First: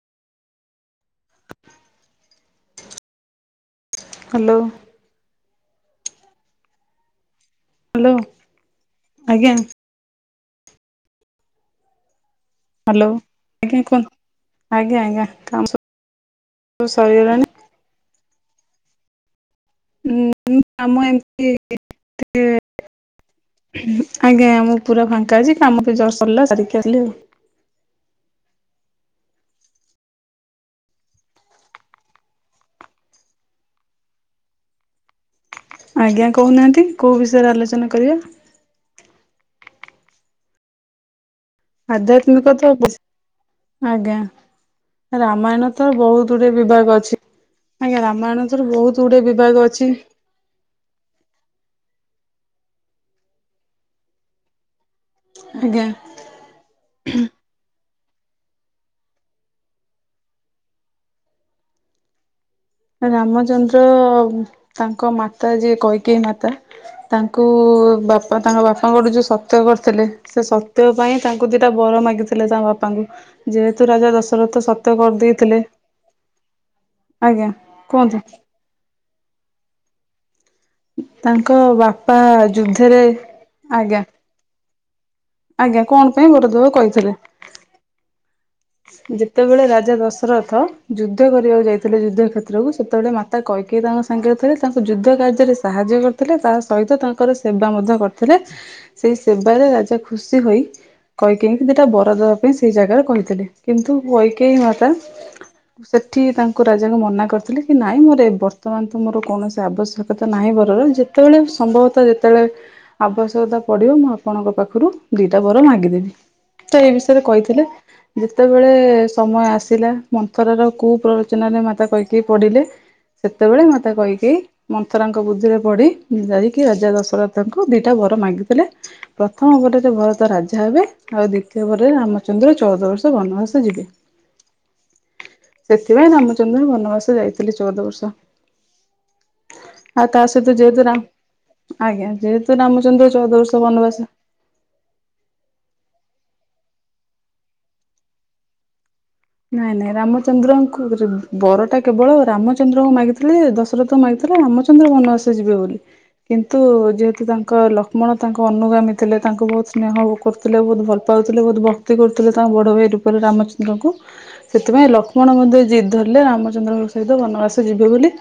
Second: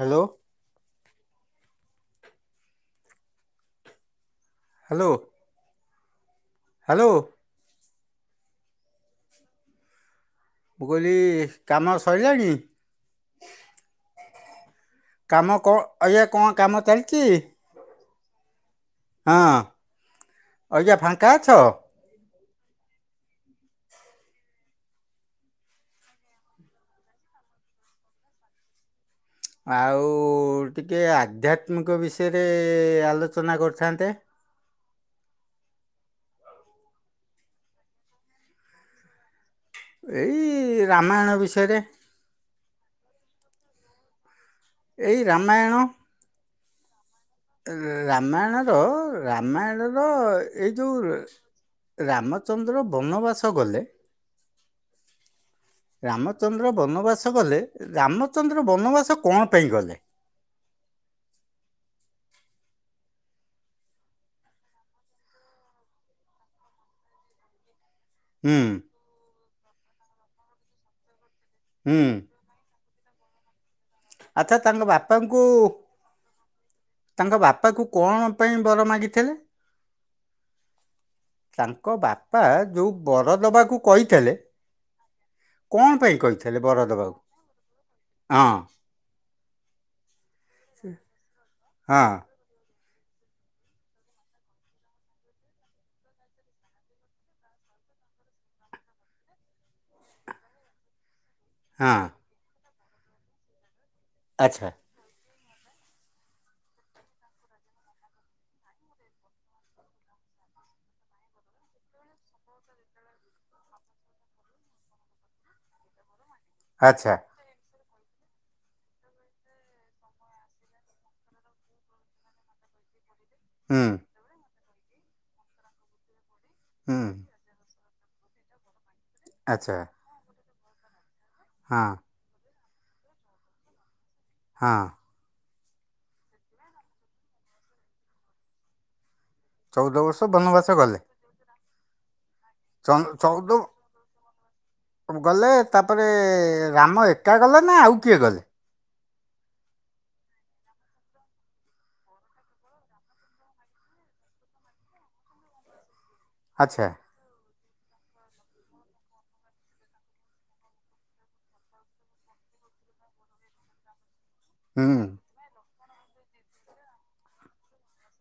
Hello. Hello. Hello. Hello. Hello ଆଜ୍ଞା। ମୁଁ କହିଲି କାମ ସଇଲାଣି? ହାଲୋ ଆଜ୍ଞା କୁହନ୍ତୁ ଆଜ୍ଞା ଆଜ୍ଞା କାମ କଣ ଆଜ୍ଞା କଣ କାମ ସବୁ ଚାଲିଛି? ସରିଗଲାଣି। ହଁ। ହଁ ଆଜ୍ଞା ଆମ ଫାଙ୍କା ଅଛ? ଏମତି [unintelligible] ହଁ ଆଜ୍ଞା ମୁଁ ପୁରା ଫାଙ୍କା ଅଛି କାମ ଜଷ୍ଟ୍ ସରିଲା ସାରିକି ଆସିଲି ଆଉ। ଆଉ ଟିକିଏ ଆଧ୍ୟାତ୍ମିକ ବିଷୟରେ ଆଲୋଚନା କରିଥାନ୍ତେ। ଆଜ୍ଞା କହୁନାହାନ୍ତି କୋଉ ବିଷୟରେ ଆଲୋଚନା କରିବା? ଏଇ ରାମାୟଣ ବିଷୟରେ। ଆଧ୍ୟାତ୍ମିକ ତ ଆଜ୍ଞା ରାମାୟଣ ତ ବହୁତ୍ ଗୁଡ଼ିଏ ବିଭାଗ ଅଛି। ଆଜ୍ଞା ରାମାୟଣ ତର ରାମାୟଣର ବହୁତ ଗୁଡେ ବିଭାଗ ଅଛି ରାମାୟଣର ଏଇ ଯୋଉ ରାମଚନ୍ଦ୍ର ବନବାସ ଗଲେ ଆଜ୍ଞା ରାମଚନ୍ଦ୍ର ବନବାସ ଗଲେ ରାମଚନ୍ଦ୍ର ବନବାସ କଣ ପାଇଁ ଗଲେ? ରାମଚନ୍ଦ୍ର ତାଙ୍କ ମାତା ଯିଏ କୈକେଇ ମାତା ତାଙ୍କୁ ବାପ୍ ତାପରେ ହୁଁ ତାଙ୍କ ବାପାଙ୍କଠୁ ଯୋଉ ସତ୍ୟ କରିଥିଲେ ସେ ସତ୍ୟ ପାଇଁ ତାଙ୍କୁ ଦିଇଟା ବର ହୁଁ ମାଗିଥିଲେ। ଥିଲେ ତାଙ୍କ ବାପାଙ୍କୁ। ଯେହେତୁ ରାଜା ଆଚ୍ଛା ଦଶରଥ ତାଙ୍କ ସତ୍ୟ ବାପାଙ୍କୁ କରିଦେଇଥିଲେ ତାଙ୍କ ଆଜ୍ଞା ବାପାକୁ କୁହନ୍ତୁ। କଣ ପାଇଁ ବର ମାଗିଥିଲେ? ତାଙ୍କ ବାପା ଯୋଉଁ ବରଦବାକୁ ଆଜ୍ଞା କହିଥିଲେ ଆଜ୍ଞା କଣ ପାଇଁ କହିଥିଲେ ବରଦୁଆ ବରଦ ବାବୁ କହିଥିଲେ। ହଁ ଯେତେବେଳେ ରାଜା ଦଶରଥ ଆଚ୍ଛା ଯୁଧ କରିବାକୁ ଯାଇଥିଲେ ଯୁଦ୍ଧ କ୍ଷେତ କୁ ସେତେବେଳେ ମାତା କୈକେଇ ତାଙ୍କ ସାଙ୍ଗରେ ଥିଲେ ତାଙ୍କୁ ଯୁଦ୍ଧ କାର୍ଯ୍ୟରେ ସାହାଯ୍ୟ କରିଥିଲେ ତା ସହିତ ତାଙ୍କର ସେବା ମଧ୍ୟ କରିଥିଲେ ସେଇ ସେବାରେ ରାଜା ଖୁସି ହୋଇ କୈକେଇଁକି ଦୁଇଟା ହଁ ବର ଦେବା ପାଇଁ ସେଇ ଜାଗାରେ କହିଥିଲି କିନ୍ତୁ କଇକେଇ ମାତା ହଁ। ସେଠି ତାଙ୍କୁ ରାଜାଙ୍କୁ ମନା କରିଥିଲି କି ନାଇଁ ମୋର ବର୍ତ୍ତମାନ ତ ମୋର କୌଣସି ଆବଶ୍ୟକତା ନାହିଁ ବରର। ଯେ ସେତେବେଳେ ସମ୍ଭବତଃ ଯେତେବେଳେ ଆବଶ୍ୟକତା ପଡିବ ମୁଁ ଆପଣଙ୍କ ପାଖରୁ ଦିଟା ବର ମାଗିଦେବି। ତ ଏଇ ଆଚ୍ଛା ବିଷୟରେ କହିଥିଲେ। ଯେତେବେଳେ ସମୟ ଆସିଲା, ମନ୍ଥରାର କୁପ୍ରରୋଚନାରେ ମାତା କୈକେୟୀ ପଢଡ଼ିଲେ ହ ସେତେବେଳେ ମାତା କୈକେୟୀ ମନ୍ତରା ଙ୍କ ବୁଦ୍ଧିରେ ପଡି, ଯାଇକି ରାଜା ହୁଁ ଦଶହରଥ ତାଙ୍କୁ ଦିଟା ବର ମାଗିଥିଲେ। ପ୍ରଥମ ଆଚ୍ଛା ବରରେ ଭରତ ରାଜା ହେବେ। ଆଉ ଦ୍ଵିତୀୟ ହଁ ବରରେ ରାମ ଚନ୍ଦ୍ର ଚଉଦ ବର୍ଷ ବନବାସ ଯିବେ। ହଁ। ସେଥିପାଇଁ ରାମଚନ୍ଦ୍ର ବନବାସ ଯାଇଥିଲେ ଚଉଦ ବର୍ଷ। ଚଉଦ ଆଉ ବର୍ଷ ତା ସହିତ ବନବାସ ଗଲେ ଯେହେତୁରାମ ଆଜ୍ଞା। ଯେହେତ ଚ ଚଉଦ ଗଲେ, ତାପରେ ରାମ ଏକା ଗଲେ ନା ଆଉ କିଏ ଗଲେ? ନାଇଁ ନାଇଁ ରାମଚନ୍ଦ୍ରଙ୍କୁ ବରଟା କେବଳ ରାମଚନ୍ଦ୍ରଙ୍କୁ ମାଗିଥିଲେ ଦଶ ମାଗିଥିଲେ ରାମଚନ୍ଦ୍ର ବନବାସ ଯିବେ ବୋଲି। କିନ୍ତୁ ଆଚ୍ଛା ଯେହେତୁ ତାଙ୍କ ଆପଣ ତାଙ୍କ ଅନୁଗାମୀ ଥିଲେ, ତାଙ୍କୁ ବହୁତ ସ୍ନେହ କରୁଥିଲେ, ବହୁତ ଭଲ ପାଉଥିଲେ, ବହୁତ ଭକ୍ତି କରୁଥିଲେ ତାଙ୍କ ବଡ଼ ଭାଇ ରୂପ ପରେ ରାମଚନ୍ଦ୍ରଙ୍କୁ ସେଥିପାଇଁ ହୁଁ ଲକ୍ଷ୍ମଣ ମଧ୍ୟ ଜିଦ୍ ଧରିଲେ ରାମଚନ୍ଦ୍ରଙ୍କ ସହିତ ବନବାସ ଯିବେ ବୋଲି।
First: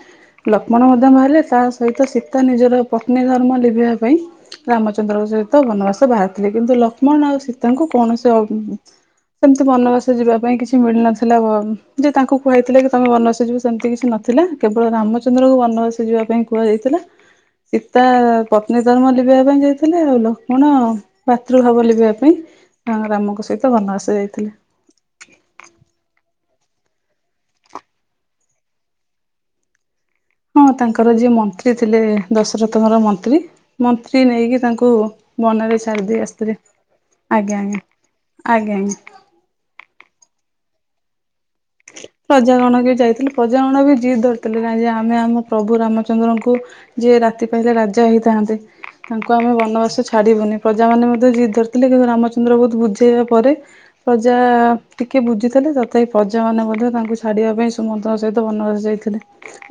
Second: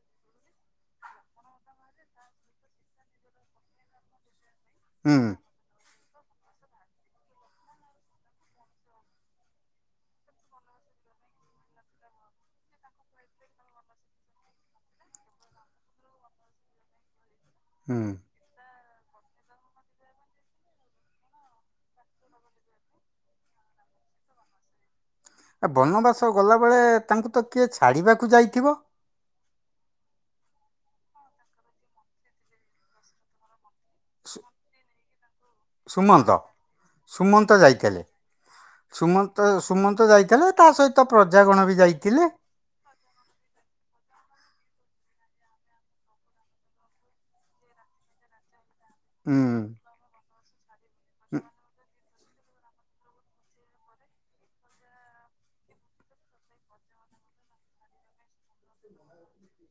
ଲକ୍ଷ୍ମଣ ମଧ୍ୟ ବାହାରିଲେ, ତା ସହିତ ସୀତା ନିଜର ପତ୍ନୀ ଧର୍ମ ଲିଭିବା ପାଇଁ ହୁଁ ରାମଚନ୍ଦ୍ରଙ୍କ ସହିତ ବନବାସ ବାହାରିଥିଲେ କିନ୍ତୁ ଲକ୍ଷ୍ମଣ ଆଉ ସୀତାଙ୍କୁ କୌଣସି ଅ ସେମିତି ବନବାସ ଯିବା ପାଇଁ କିଛି କି ମିଳି ନଥିଲା ଯେ ତାଙ୍କୁ କୁଆଇଥିଲେ କି ତମେ ବନବାସୀ ଯିବ ସେମିତି କିଛି ନଥିଲା। କେବଳ ରାମଚନ୍ଦ୍ର କ ବନବାସୀ ସେ ଯିବା ପାଇଁ କୁହାଯାଇଥିଲା। ହା ସୀତା ପତ୍ନୀ ଧର୍ମ ଲିଭିବା ପାଇଁ ଯାଇଥିଲେ ଆଉ ଲକ୍ଷ୍ମଣ ଭାତୃଭାବ ଲିଭିବା ପାଇଁ। ତାଙ୍କ ରାମଙ୍କ ସହିତ ବନବାସ ଯାଇଥିଲେ। ଏ ବନବାସ ଗଲାବେଳେ ତାଙ୍କୁ ତ କିଏ ଛାଡ଼ିବାକୁ ଯାଇଥିବ? ହଁ ତାଙ୍କର ଯିଏ ମନ୍ତ୍ରୀ ଥିଲେ ଦଶରଥଙ୍କର ମନ୍ତ୍ରୀ। ମନ୍ତ୍ରୀ ସୁ- ନେଇକି ତାଙ୍କୁ ବନାରେ ଛଡି ଦେଇ ସୁମନ୍ତ ଆସିଥିଲେ। ଆଜ୍ଞା ଆଜ୍ଞା। ଆଜ୍ଞା ଆଜ୍ଞା। ତ ସୁମନ୍ତ ଯାଇଥିଲେ ତା ସହିତ ପ୍ରଜାଗଣ ବି ଯାଇଥିଲେ। ପ୍ରଜାଗଣ କେ ଯାଇଥିଲେ। ପ୍ରଜାଗଣ ବି ଜିଦ୍ ଧରିଥିଲେ ନାଇଁ ଯେ ଆମେ ଆମ ପ୍ରଭୁ ରାମଚନ୍ଦ୍ରଙ୍କୁ ଯିଏ ରାତି ପାହିଲେ ରାଜା ହେଇଥାନ୍ତେ, ତାଙ୍କୁ ଆମେ ହୁଁ ବନବାସ ଛାଡ଼ିବୁନି। ପ୍ରଜାମାନେ ମଧ୍ୟ ଜି ଧରିଥିଲେ କିନ୍ତୁ ରାମଚନ୍ଦ୍ର ବୋଧ ବୁଝେଇବା ପରେ ପ୍ରଜା ଟିକେ ବୁଝିଥିଲେ ତଥାପି ପ୍ରଜାମାନେ ମଧ୍ୟ ତାଙ୍କୁ ଛାଡିବା ପାଇଁ ସୁମନ୍ତଙ୍କ ସହିତ ବନବାସ ଯାଇଥିଲେ।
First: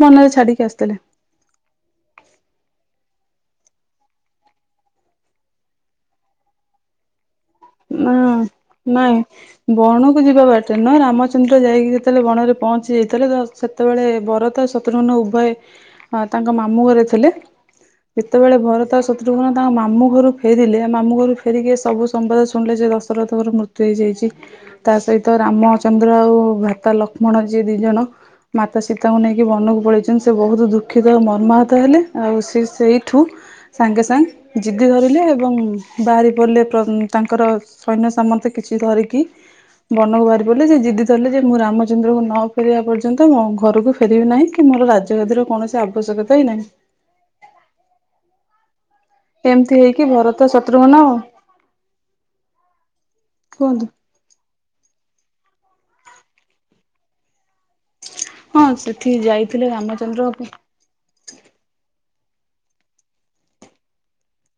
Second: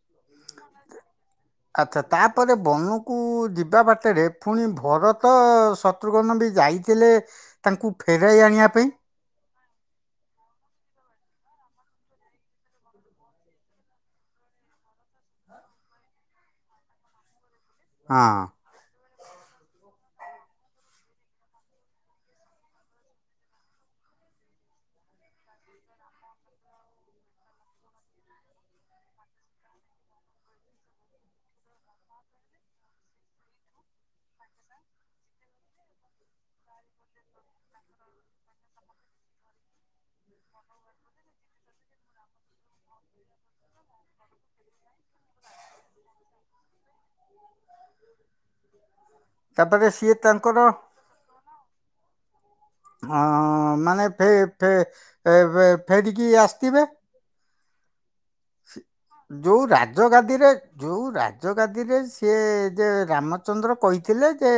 ବନରେ ଛାଡିକି ଆସିଥିଲେ। ଆଚ୍ଛା ତାପରେ ବନକୁ ଯିବା ବାଟରେ ପୁଣି ଭରତ ସତ ଶତ୍ରୁଘନ ବି ଯାଇଥିଲେ ତାଙ୍କୁ ନା ଫେରାଇ ଆଣିବା ପାଇଁ। [unintelligible] ବଣକୁ ଯିବା ବାଟରେ ନୁହଁ, ରାମଚନ୍ଦ୍ର ଯାଇକି ଯେତେବେଳେ ବଣରେ ପହଞ୍ଚି ଯାଇଥିଲେ ତ ସେତେବେଳେ ବରତ ଶତ୍ରୁଘ୍ନ ଉଭୟ ତାଙ୍କ ମାମୁଁ ଘରେ ଥିଲେ। ହଁ ଯେତେବେଳେ ଭରତ ଶତ୍ରୁଘ୍ନ ତାଙ୍କ ମାମୁ ଘରୁ ଫେରିଲେ, ମାମୁ ଘରୁ ଫେରିକି ସବୁ ସମ୍ବବାଦ ଶୁଣିଲେ ଯେ ଦଶରଥଙ୍କର ମୃତ୍ୟୁ ହେଇଯାଇଛି। ତା ସହିତ ରାମଚନ୍ଦ୍ର ଆଉ ଭାତା ଲକ୍ଷ୍ମଣ ଯିଏ ଦି ଜଣ ମାତା ସୀତାଙ୍କୁ ନେଇକି ବନକୁ ପଳେଇଛନ୍ତି। ସେ ବହୁତ ଦୁଃଖିତ ଆଉ ମର୍ମାହତ ହେଲେ, ଆଉ ସେ ସେଇଠୁ ସାଙ୍ଗେ ସାନ୍ଗ ଜିଦି ଧରିଲେ ଏବଂ ବାହାରି ପଡ଼ିଲେ ପ୍ର ତାଙ୍କର ସୈନ୍ୟ ସାମନ୍ତ କିଛି ଧରିକି। ବନକୁ ବାହାରି ପଡିଲେ ସେ ଜିଦି ଧରିଲେ ଯେ ମୁଁ ରାମଚନ୍ଦ୍ରକୁ ନ [unintelligible] ପର୍ଯ୍ୟନ୍ତ ମୋ ଘରୁକୁ ଫିରିବି ନାହିଁ, କି ମୋର ରାଜଗାଦିର କୌଣସି ଆବଶ୍ୟକତା ହି ନାହିଁ। ଏମ୍ତି ତାପରେ ହେଇକି ସିଏ ଭରତ ତାଙ୍କର ଶତ୍ରୁଘ୍ନ ହଁ କୁହନ୍ତୁ ମାନେ ଫେ-ଫେ-ଏ-ବେ ଫେରିକି ଆସିଥିବେ। ହଁ ସେଠିକି ଯୋଉ ଯାଇଥିଲେ ରାମଚନ୍ଦ୍ର ରାଜଗାଦିରେ ଯୋଉ ରାଜଗାଦିରେ ସିଏ ଯେ ରାମଚନ୍ଦ୍ର କହିଥିଲେ ଯେ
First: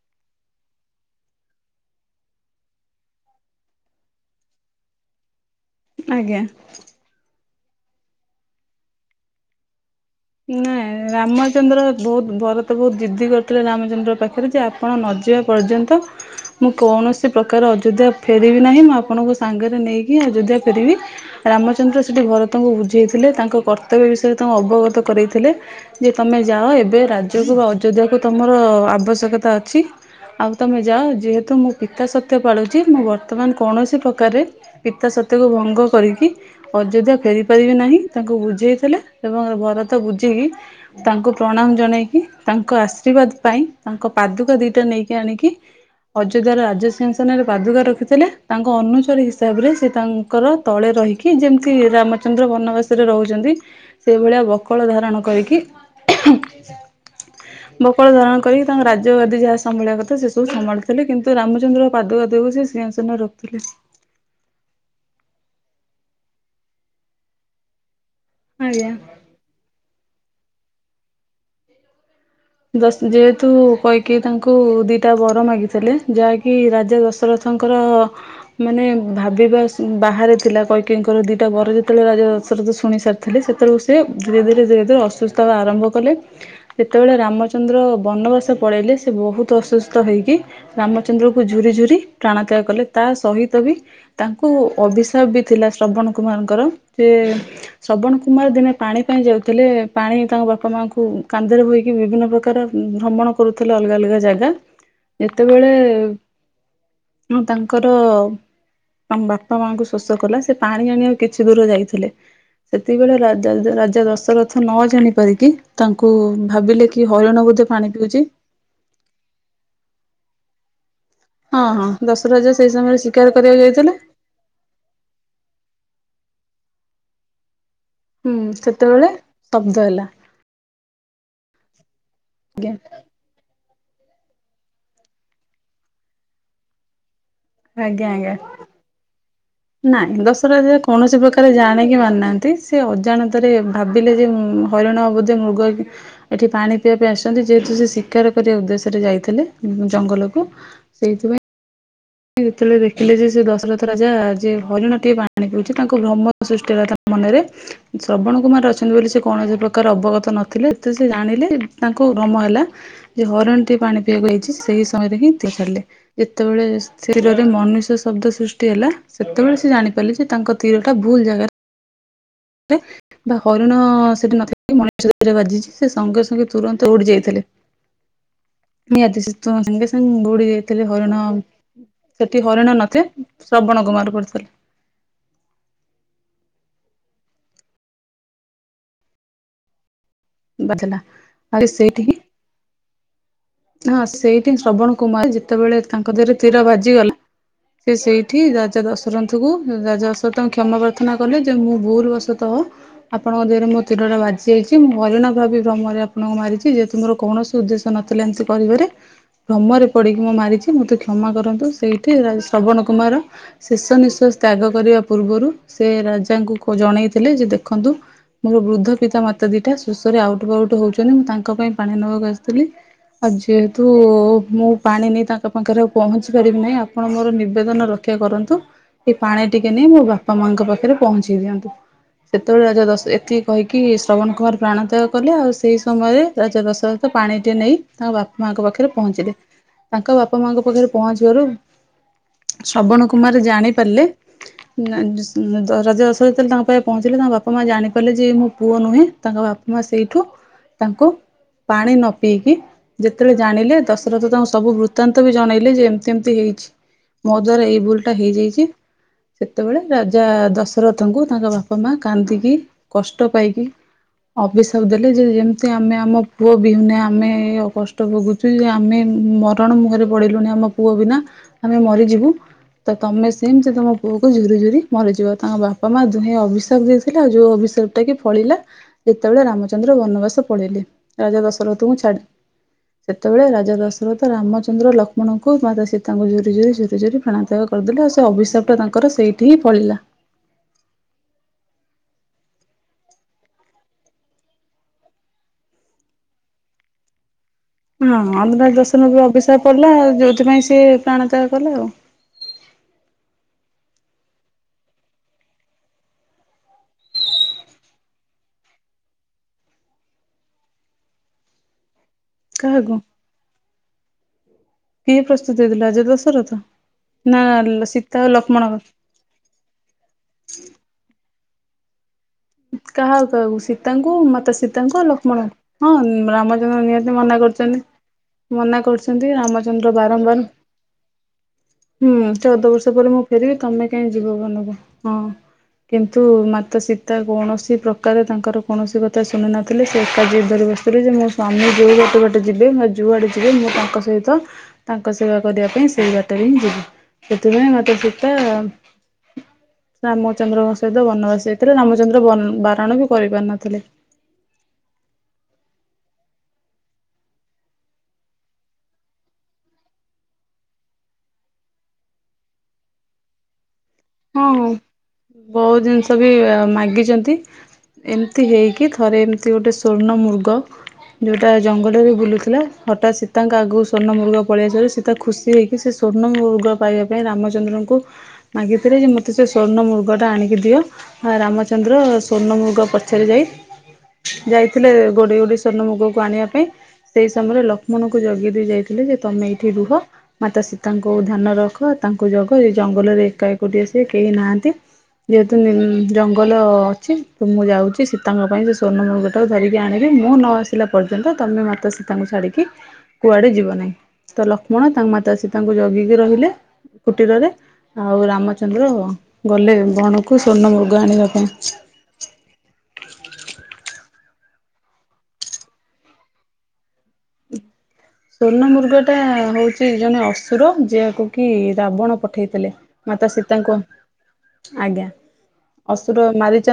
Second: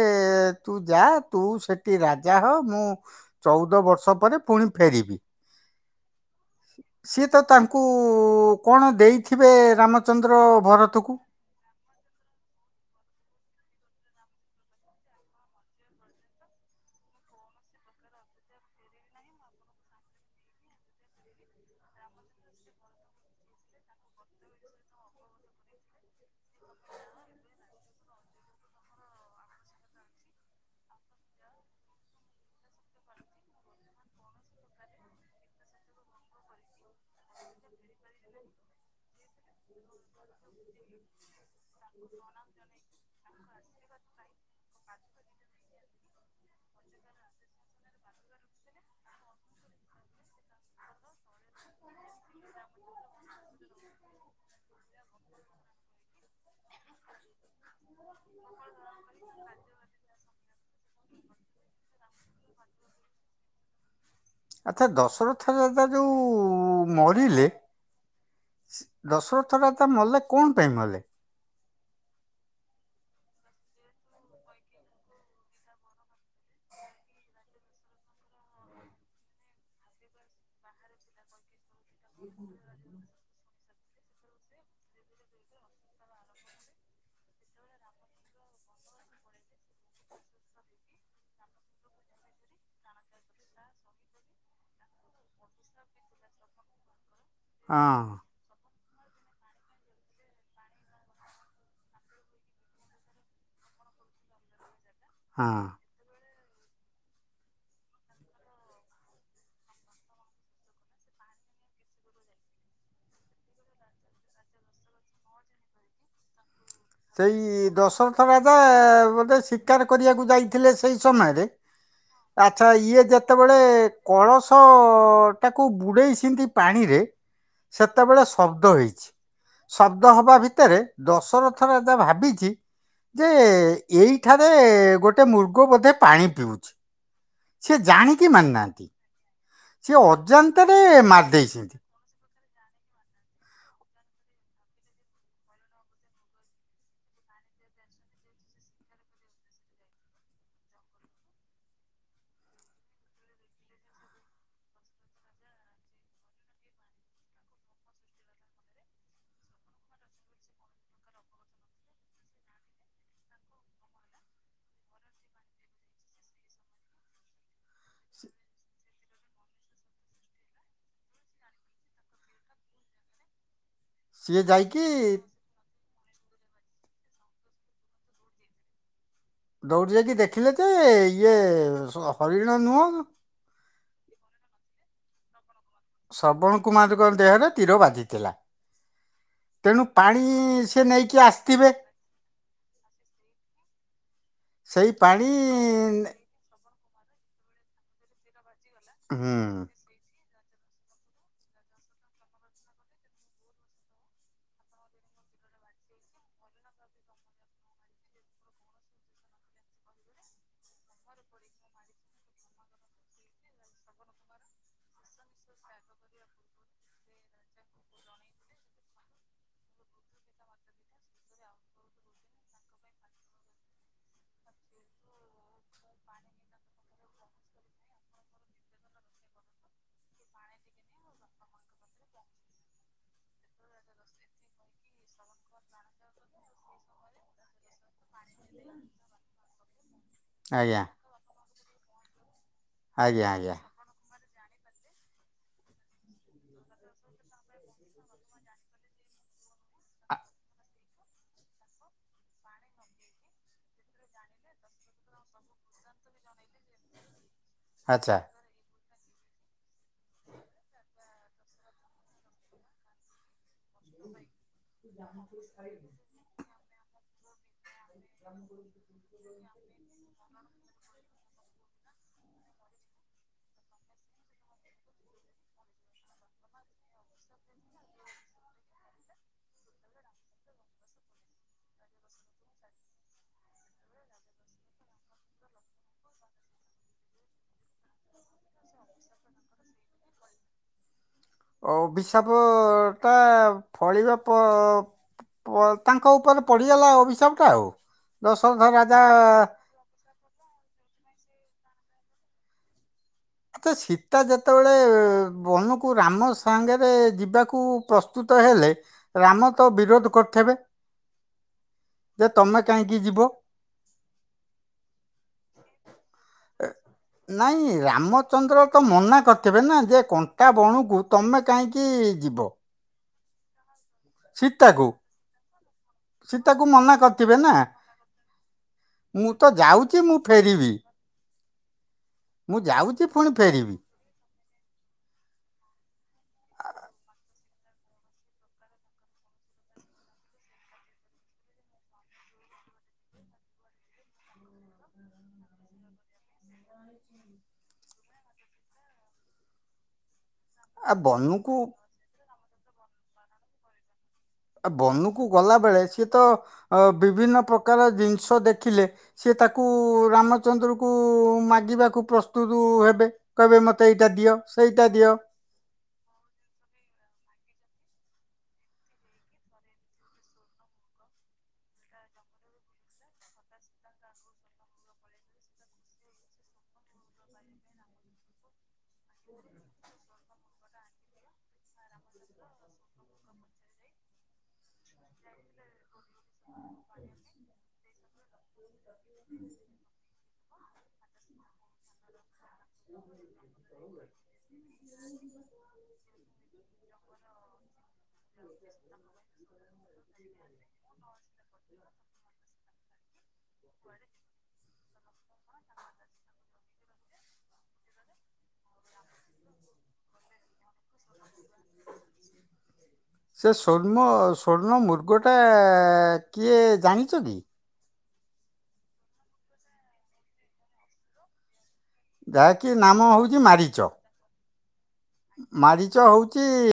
ତୁ ଯା ତୁ ସେଠି ରାଜା ହ, ମୁଁ ଚଉଦ ବର୍ଷ ପରେ ପୁଣି ଫେରିବି। ଆଜ୍ଞା। ସିଏ ତ ତାଙ୍କୁ କଣ ଦେଇଥିବେ ରାମଚନ୍ଦ୍ର ନାଇଁ ଭରତକୁ? ରାମଚନ୍ଦ୍ର ବହୁତ୍ ଭରତ କୁ ଜିଦ୍ଦି କରିଥିଲେ ରାମଚନ୍ଦ୍ର ପାଖେରେ ଯେ ଆପଣ ନ ଯିବା ପର୍ଯ୍ୟନ୍ତ ମୁଁ କୌଣସି ପ୍ରକାର ଅଯୋଧ୍ୟା ଫେରିବି ନାହିଁ, ମୁଁ ଆପଣଙ୍କୁ ସାଙ୍ଗେରେ ନେଇକି ଅଯୋଧ୍ୟା ଫେରିବି। ରାମଚନ୍ଦ୍ର ସେଠି ଭରତଙ୍କୁ ବୁଝେଇଥିଲେ, ତାଙ୍କ କର୍ତ୍ତବ୍ୟ ବିଷୟରେ ତାଙ୍କୁ ଅବଗତ କରେଇଥିଲେ। ଯେ ତମେ ଯାଅ ଏବେ ରାଜ୍ୟକୁ ବା ଅଯୋଧ୍ୟାକୁୁ ତମର ଆବଶ୍ୟକତା ଅଛି। ଆଉ ତମେ ଯାଅ ଯେହେତୁ ମୁଁ ପିତା ସତ୍ୟ ପାଳୁଚି, ମୁଁ ବର୍ତ୍ତମାନ୍ କୌଣସି ପ୍ରକାରେ ପିତା ସତ୍ୟକୁ ଭଙ୍ଗ କରିକି ଅଯୋଧ୍ୟା ଫେରି ପାରିବି ନାହିଁ, ତାଙ୍କୁ ବୁଝେଇଥିଲେ ଏବଂ ତ ବୁଝେଇିକି ତାଙ୍କୁ ପ୍ରଣାମ ଜଣେଇକି ତାଙ୍କ ଆଶୀର୍ବାଦ ପାଇଁ ତାଙ୍କ ପାଦୁକା ଦିଟା ନେଇକି ଆଣିକି ଅଯୋଧ୍ୟାର ରାଜ ସିଂହାସନାରେ ପାଦୁକା ରଖିଥିଲେ, ତାଙ୍କ ଅନୁଚର ହିସାବରେ ସେ ତା ଙ୍କର ତଳେ ରହିକି ଯେମ୍ତି ରାମଚନ୍ଦ୍ର ବନବାସରେ ରହୁଚନ୍ତି, ସେଇଭଳିଆ ବ ଧାରଣ କରିକି ଁ ବକଳ ଧାରଣ କରିକି ତାଙ୍କ ରାଜ୍ୟ ଗଦୀ ଯାହା ସମ୍ଭାଳିବା କଥା ସେ ସବୁ ସମ୍ଭାଳୁଥିଲେ, କିନ୍ତୁ ରାମଚନ୍ଦ୍ର [unintelligible] ସେ ସିଂହା ସନରେ ରଖିଥିଲେ। ଆଚ୍ଛା ଦଶରଥ ଯୋଉ ମରିଲେ, ଆଜ୍ଞା। ଦଶର ଥ ରାଜା ମଲେ କଣ ପାଇଁ ମଲେ? ଯେହେତୁ କୈକେୟୀ ତାଙ୍କୁ ଦିଟା ବର ମାଗିଥେଲେ ଯାହାକି ରାଜା ଦଶରଥ ଙ୍କର ମାନେ ଭାବିବା ବାହାରେ ଥିଲା କୈକେୟୀଙ୍କର ଦିଇଟା ବର ଯେ ତେଳେ ରାଜ ଶୁଣିସାରି ଥିଲେ ସେତବେଳକୁ ସିଏ ଧୀରେ-ଧୀରେ-ଧୀରେ-ଧୀରେ ଅସୁସ୍ଥ ହବା ଆରମ୍ଭ କଲେ, ଯେତବଳେ ରାମଚନ୍ଦ୍ର ବନବାସ ପଳେଇଲେ ସେ ବହୁତ୍ ଅସୁସ୍ଥ ହୋଇକି ରାମଚନ୍ଦ୍ର କ ଝୁରି-ଝୁରି ପ୍ରାଣତ୍ୟାଗ କଲେ, ତା ସହିତ ବି ତାଙ୍କୁ ଅଭିଶାପ ବି ଥିଲା ଶ୍ରବଣ କୁମାରଙ୍କର, ସେ ହଁ ଶବଣ କୁମାର ଦିନେ ପାଣି ପାଇଁ ଯାଉଥିଲେ, ପାଣି ତାଙ୍କ ବାପା ମାଙ୍କୁ କାନ୍ଧରେ ବୋହି କି ବିଭିନ୍ନ ପ୍ରକାର ଭ୍ରମଣ କରୁଥିଲେ, ଅଲଗା-ଅଲଗା ଜାଗା। ହଁ ଯେତେବେଳେ ତାଙ୍କର ତାଙ୍କ ବାପା ମାଙ୍କୁ ଶୋଷ କଲା, ସେ ପାଣି ଆଣିବାକୁ କିଛି ଦୂର ଯାଇଥିଲେ। ସେତିକିବଳେ ରାଜା-ରାଜା ଦଶରଥ ନ ଜାଣି ପାରିକି ତାଙ୍କୁ ଭାବିଲେ କି କି ହାରିଣ ବୋଧେ ପାଣି ପିଉଚି। ତ ବୋଧେ ଶିକାର କରିବାକୁ ଯାଇଥିଲେ ସେଇ ସମୟରେ। ହଁ ହଁ ଦଶରାଜା ଆଚ୍ଛା ସେଇ ସମୟରେ ଇଏ ଶିକାର ଯେତେବଳେ କରିବାକୁ ଯାଇଥିଲେ କଳସ ତ ତାକୁ ବୁଡ଼େଇ ଛିନ୍ତି ପାଣିରେ ସେତେବେଳେ ହୁଁ ଶବ୍ଦ ହେଇଛି, ସେତେବେଳେ ହେଲା ଶବ୍ଦ ହବା ଭିତରେ ଦଶର [unintelligible] ଭାବିଚି ଆଜ୍ଞା ଯେ ଏଇଠାରେ ଗୋଟେ ମୃଗ ବୋଧେ ପାଣି ପିଉଛି। ସେ ଆଜ୍ଞା ଜାଣିକି ଆଜ୍ଞା। ମାନି ନାହାଁନ୍ତି। ନାଇଁ ଦଶହରା ଅଜା କୌଣସି ପ୍ରକାର ଦେଇଛନ୍ତି ଜାଣି କି ମାରି ନାହା ନ୍ତି ସେ ଅଜାଣତରେ ଭାବିଲେ ଯେ ହରିଣ ବୋଧେ ମୃଗ ହେଇକି। ଏଠି ପାଣି ପିଇବା ପାଇଁ ଆସିଛନ୍ତି। ଯେହେତୁ ସେ ଶିକାର କରିବା ଉଦ୍ଦେଶ୍ୟରେ ଯାଇଥିଲେ ଜଙ୍ଗଲକୁ। ସେଇଥିପାଇଁ ଯେତେବେଳେ ଦେଖିଲେ ଯେ ସେ ଦଶରଥ ରାଜା ଯେ ହରିଣ ଟେ ପାଣି ପିଉଛି ତାଙ୍କୁ ଭ୍ରମ ସୃଷ୍ଟି ହେଲା ତାଙ୍କ ମନରେ। ଶ୍ରବଣ କୁମାର ଅଛନ୍ତି ବୋଲି ସେ କୌଣସି ପ୍ରକାର ଅବଗତ ନଥିଲେ। ଯେତେବେଳେ ଜାଣିଲେ ତାଙ୍କୁ ଭ୍ରମ ହେଲା ଯେ ହରିଣ ଟେ ପାଣି ପିଇବାକୁ ଆଇଛି ସେଇ ସମୟରେ ହିଁ ଠିକ କରିଲେ ଯେତେବେଳେ ସେ ତୀରରେ ମନୁଷ୍ୟ ଶବ୍ଦ ସୃଷ୍ଟି ହେଲା ସେତେବେଳେ ସେ ଜାଣିପାରିଲ ଯେ ତାଙ୍କ ତୀରଟା ଭୁଲ ଜାଗାରେ ବା ହରିଣ ସେଠି ସିଏ ନଥାଇ ଯାଇକି ମନୁଷ୍ୟ ଦେହରେ ବାଜିଛି। ସେ ସଙ୍ଗେ ସଙ୍ଗେ ତୁରନ୍ତ ଦୋଉଡି ଯାଇଥିଲେ। ନିହାତି ସେ ତ ସାଙ୍ଗେ ଦୌଡ଼ି ଯାଇକି ସାଙ୍ଗେ ଦୌଡ଼ି ଦେଖିଲେ ଯେ ଯାଇଥିଲେ ହରିଣ ଇଏ ସ- ସେଠି ହରିଣ ନୁହଁ ନଥିଲା। ଶ୍ରବଣ କୁମାର ପଡିଥିଲେ। ଶ୍ରବଣ କୁମାରଙ୍କ ଦେହରେ ତୀର ବାଜିଥିଲା। ତେଣୁ ପାଣି ସିଏ ବାଥିଲା ନେଇକି ଆସିଥିବେ? ଆରେ ସେଇଠିକି ହଁ ସେଇଠି ସେଇ ଶ୍ରବଣ ପାଣି କୁମାର ଯେତେବେଳେ ତାଙ୍କ ଦେହରେ ତୀର ବାଜିଗଲା ସେ ସେଇଠି ରାଜା ଦଶରଥଙ୍କୁ ହୁଁ। ରାଜା ତ ତାଙ୍କୁ କ୍ଷମା ପ୍ରାର୍ଥନା କଲେ ଯେ ମୁଁ ଭୁଲ ବଶତଃ ଆପଣଙ୍କ ଦେହରେ ମୋ ତୀରଟା ବାଜି ଯାଇଛି। ମୁଁ ହରିଣ ଭାବି ଭ୍ରମରେ ଆପଣଙ୍କୁ ମାରିଛି। ଯେହେତୁ ମୋର କୌଣସି ଉଦ୍ଦେଶ୍ୟ ନଥିଲା ଏମିତି କରିବାରେ। ଭ୍ରମରେ ପଡ଼ିକି ମୁଁ ମାରିଛି। ମୋତେ କ୍ଷମା କରନ୍ତୁ। ସେଇଠି ଶ୍ରବଣ କୁମାର ଶେଷ ନିଶ୍ୱାସ ତ୍ୟାଗ କରିବା ପୂର୍ବରୁ ସେ ରାଜାଙ୍କୁ ଜଣେଇଥିଲେ। ଯେ ଦେଖନ୍ତୁ ମୋର ବୃଦ୍ଧ ପିତା ମାତା ଦିଟା ଶୋଷରେ ଆଉଟ୍ ପାଉଟ୍ ହଉଛନ୍ତି। ମୁଁ ତାଙ୍କ ପାଇଁ ପାଣି ନେବାକୁ ଆସିଥିଲି। ଆଉ ଯେହେତୁ ମୁଁ ପାଣି ନେଇ ତାଙ୍କ ପାଖରେ ଆଉ ପହଞ୍ଚି ପାରିବି ନାହିଁ। ଆପଣ ମୋର ନିବେଦନ ରଖ ରକ୍ଷା କରନ୍ତୁ। ଏ ପାଣି ଟିକେ ନେଇ ମୋ ବାପା ମାଙ୍କ ପାଖରେ ପହଞ୍ଚେଇ ଦିଅନ୍ତୁ। ସେତେବେଳେ ରାଜା ଦଶ ଏତିକି କହିକି ଶ୍ରବଣ କୁମାର ପ୍ରାଣତ୍ୟାଗ କଲେ। ଆଉ ସେହି ସମୟରେ ରାଜା ଦଶରଥ ତ ପାଣିଟିଏ ନେଇ ତାଙ୍କ ବାପା ମାଙ୍କ ପାଖରେ ପହଞ୍ଚିଲେ। ତାଙ୍କ ବାପା ମାଆଙ୍କ ଆଜ୍ଞା ପାଖରେ ପହଞ୍ଚିବାରୁ ଶ୍ରବଣ ଆଜ୍ଞା କୁମାର ଆଜ୍ଞା ଜାଣି ପାରିଲେ ତ ରାଜା ଦଶରଥ ଯେତେବେଳେ ତାଙ୍କ ପାଖେ ପହଞ୍ଚିଲେ ତାଙ୍କ ବାପା ମା ଜାଣିପାରିଲେ ଯେ ଇଏ ମୋ ପୁଅ ନୁହେଁ। ତାଙ୍କ ବାପା ମା ଆ- ସେଇଠୁ ତାଙ୍କୁ ପାଣି ନ ପିଇକି ଯେତେବେଳେ ଜାଣିଲେ ଦଶରଥ ତାଙ୍କୁ ସବୁ ବୃତ୍ତାନ୍ତ ବି ଜଣେଇଲେ ଯେ ଏମିତି ଏମିତି ହେଇଛି। ମୋ ଦ୍ଵାରା ଏଇ ଭୁଲ ଟା ଆଚ୍ଛା। ହେଇଯାଇଛି। ସେତେବେଳେ ରାଜା ଦଶରଥଙ୍କୁ ତାଙ୍କ ବାପା ମା କାନ୍ଦିକି କଷ୍ଟ ପାଇକି ଅଭିିଶାପ ଦେଲେ ଯେ ଯେମିତି ଆମେ ଆମ ପୁଅ ବିହୁନେ ଆମେ କଷ୍ଟ ଭୋଗୁଛୁ ଯେ ଆମେ ମରଣ ମୁହଁରେ ପଡିଲୁଣି ଆମ ପୁଅ ବିନା ଆମେ ମରିଯିବୁ। ତ ତମେ ସେମିତି ତମ ପୁଅକୁ ଝୁରି ଝୁରି ମରିଯିବ ତାଙ୍କ ବାପା ମା ଦୁହେଁ ଅଭିଶାପ ଦେଇଥିଲେ। ଆଉ ଯୋଉ ଅଭିଷାପ ଟା କି ଫଳିଲା ଯେତେବେଳେ ରାମଚନ୍ଦ୍ର ବନବାସ ପଳେଇଲେ ରାଜା ଦଶରଥଙ୍କୁ ଛାଡ଼ି। ସେତେବେଳେ ରାଜା ଦଶରଥ ରାମଚନ୍ଦ୍ର ଲକ୍ଷ୍ମଣଙ୍କୁ ମାତା ସୀତାଙ୍କୁ ଝୁରି, ଝୁରି, ଝୁରି, ଝୁରି ପ୍ରାଣତ୍ୟାଗ କରିଦେଲେ। ଆଉ ସେ ଅଭିଶାପ ଟା ତାଙ୍କର ସେଇଠି ହିଁ ଫଳିଲା। ଅଭିଶାପଟା ଫଳିବା ପ ତାଙ୍କ ଉପରେ ପଡ଼ିଗଲା ଅଭିିଶାପଟା ଆଉ। ହଁ ଦଶରଥ ଅନୁରାଗ ରାଜା ଦର୍ଶନ ବି ଅଭିିଷାପ ପଡ଼ିଲା। ଆଉ ଯୋଉଥିପାଇଁ ସିଏ ପ୍ରାଣତ୍ୟାଗ କଲେ ଆଉ। ଆଚ୍ଛା ସୀତା ଯେତେବେଳେ ବନକୁ ରାମ ସାଙ୍ଗରେ ଯିବାକୁ ପ୍ରସ୍ତୁତ ହେଲେ ରାମ ତ ବିରୋଧ କରିଥିବେ? ଯେ ତମେ କାହାକୁ କାହିଁକି ଯିବ। କିଏ ପ୍ରସ୍ତୁତ ହେଇଥିଲା ରାଜା ଦଶରଥ ନା ନାଇଁ ସୀତା ଆଉ ରାମଚନ୍ଦ୍ର ଲକ୍ଷ୍ମଣ କ ତ ମନା କରିଥିବେ ନା ଯେ କଣ୍ଟା ବଣକୁ ତମେ କାହିଁକି ଯିବ? କାହା କାହାକୁ ଶୀ ତାଙ୍କୁ ମାତା ସୀତାକୁ ସୀତାଙ୍କୁ ଆଉ ଲକ୍ଷ୍ମଣଙ୍କୁ ହଁ ସୀତାକୁ ରାମଚନ୍ଦ୍ର ନିହାତି କରିଥିବେ ମନା ନା କରିଛନ୍ତି। ମନା କରୁଛନ୍ତି ମୁଁ ତ ରାମଚନ୍ଦ୍ର ଯାଉଛି ମୁଁ ବାରମ୍ବାର। ଫେରିବି ହୁଁ ଚଉଦ ମୁଁ ବର୍ଷ ଯାଉଛି ପରେ ମୁଁ ପୁଣି ଫେରିବି ତମେ ହେଇ ଯିବ ଭଲରେ ହଁ କିନ୍ତୁ ମାତା ଶୀ କୌଣସି ପ୍ରକାର ତାଙ୍କର କୌଣସି କଥା ଶୁଣିନଥିଲି ସେ ଏକା ଜିଦ ଧରି ବସିଥିଲେ ଯେ ମୁଁ ସ୍ୱାମୀ ଯେଉଁ ବାଟେ ବାଟେ ଯିବେ ଯିବେ ମ ଯଉଁଆଡ଼େ ଯିବେ ମୁଁ ତାଙ୍କ ସହିତ ତାଙ୍କ ସେବା କରିବା ପାଇଁ ସେଇ ବାଟରେ ହିଁ ଯିବେ ସେଥିପାଇଁ ମାତା ସୀତା ରାମଚନ୍ଦ୍ରଙ୍କ ଆଉ ସହିତ ବନବାସ ବନକୁ ଯାଇଥିଲେ ରାମଚନ୍ଦ୍ର ବର ବାରଣ ବି କରିପାରୁ ନଥିଲେ। ଅ ବନୁକୁ ଗଲା ବେଳେ ସିଏ ତ ଅ ବିଭିନ୍ନ ପ୍ରକାର ଜିନିଷ ଦେଖିଲେ? ସେ ତାକୁ ରାମଚନ୍ଦ୍ରଙ୍କୁ ମାଗିବାକୁ ପ୍ରସ୍ତୁତ ହେବେ କହିବେ ମ ଏଇଟା ଦିଅ ହଁ। ସେଇଟା ଦିଅ। ବହୁତ ଜିନିଷ ବି ମାଗିଛନ୍ତି। ଏମିତି ହେଇକି ଥରେ ଏମିତି ଗୋଟେ ସ୍ଵର୍ଣ୍ଣ ମୃଗ ହେଟା ଜଙ୍ଗଲରେ ବୁଲୁଥିଲା ହଠାତ୍ ସୀତାଙ୍କ ଆଗକୁ ସର୍ଣ୍ଣ ମୃଗ ପଳେଇଆସିଥିଲା ସୀତା ଖୁସି ହେଇକି ସେ ସର୍ଣ୍ଣ ମୃଗ ପାଇବା ପାଇଁ ରାମଚନ୍ଦ୍ରଙ୍କୁ ମାଗି ସେଟା ମୋତେ ସେ ସ୍ଵର୍ଣ ମୃଗଟା ଆଣିକି ଦିଅ। ହଁ ରାମଚନ୍ଦ୍ର ସ୍ୱର୍ଣମୃଗ ପଛରେ ଯାଇ ଯାଇଥିଲେ ଗୋଡେଇ ଗୋଡେଇ ସର୍ଣ୍ଣ ମୃଗକୁ ଆଣିବା ପାଇଁ ସେଇ ସମୟରେ ଲକ୍ଷ୍ମଣଙ୍କୁ ଜଗି ଯାଇଥିଲେ ଯେ ତମେ ଏଇଠି ରୁହ ମାତା ସୀତାଙ୍କୁ ଧ୍ୟାନ ରଖ ତାଙ୍କୁ ଜଗ ଜଙ୍ଗଲରେ ଏକା ଏକୁଟିଆ ସିଏ କେହି ନାହାନ୍ତି ଯେହେତୁ ଜଙ୍ଗଲ ତ ଅଛି ତ ମୁଁ ଯାଉଛି। ସେ ସୀତାଙ୍କ ପାଇଁ ସେ ସ୍ଵର୍ଣ୍ଣ ମୃଗ ଟାକୁ ଧରିକି ଆଣିବି ମୁଁ ନ ଆସିଲା ପର୍ଯ୍ୟନ୍ତ ତମେ ମାତା ସୀତାଙ୍କୁ ଛାଡିକି କୁଆଡେ ଯିବ ନାହିଁ ତ ଲକ୍ ମଣ ତାଙ୍କ ମାତା ସୀତାଙ୍କୁ ଜଗିକି ରହିଲେ କୁଟୀରରେ ଆଉ ରାମ ଚନ୍ଦ୍ର ଗଲେ ବଣକୁ ସ୍ଵର୍ଣ୍ଣ ମୃଗ ଆଣିବା ପାଇଁ। ସେ ସ୍ଵର୍ଣ୍ଣ ସ୍ବର୍ଣ୍ଣ ମୃଗଟା କିଏ ଜାଣିଛ କି? ସର୍ଣ୍ଣ ମୃଗା ଟା ହଉଛି ଜଣେ ଅସୁର ଯିହାକୁ କି ରାବଣ ପଠେଇଥିଲେ ଯାହାକି ନାମ ମାତା ହେଉଛି ସୀତାଙ୍କୁ ମାରିଚ ଆଜ୍ଞା ମାରିଚ ଅସୁର ହେଉଛି ମାରିଚ